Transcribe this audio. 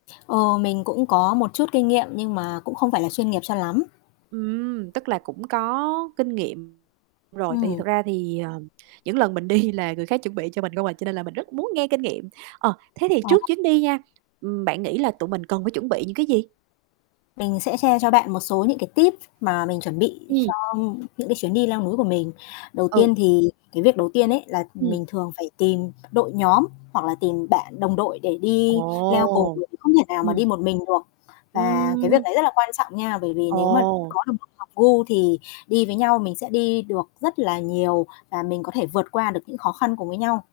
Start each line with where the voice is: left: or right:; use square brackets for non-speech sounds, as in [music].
left: Ờ, mình cũng có một chút kinh nghiệm, nhưng mà cũng không phải là chuyên nghiệp cho lắm.
right: Ừm, tức là cũng có kinh nghiệm rồi, tại vì
left: Ừm.
right: thật ra thì, ờ, những lần mình đi là người khác chuẩn bị cho mình không à, cho nên là mình rất muốn nghe kinh nghiệm. Ờ, thế thì
left: À.
right: trước chuyến đi nha, ừm, bạn nghĩ là tụi mình cần phải chuẩn bị những cái gì?
left: Mình sẽ share cho bạn một số những cái tip mà mình chuẩn bị
right: Ừm.
left: cho những cái chuyến đi leo núi của mình. Đầu
right: Ừ.
left: tiên thì cái việc đầu tiên ấy là
right: Ừm.
left: mình thường phải tìm đội nhóm, hoặc là tìm bạn đồng đội để
right: Ồ.
left: đi leo cùng, mình không thể nào mà
right: Ừm.
left: đi một mình được. Và cái việc
right: Ừm.
left: đấy rất là quan trọng nha bởi vì nếu mà
right: Ồ.
left: có được [unintelligible] hợp gu thì đi với nhau mình sẽ đi được rất là nhiều và mình có thể vượt qua được những khó khăn cùng với nhau.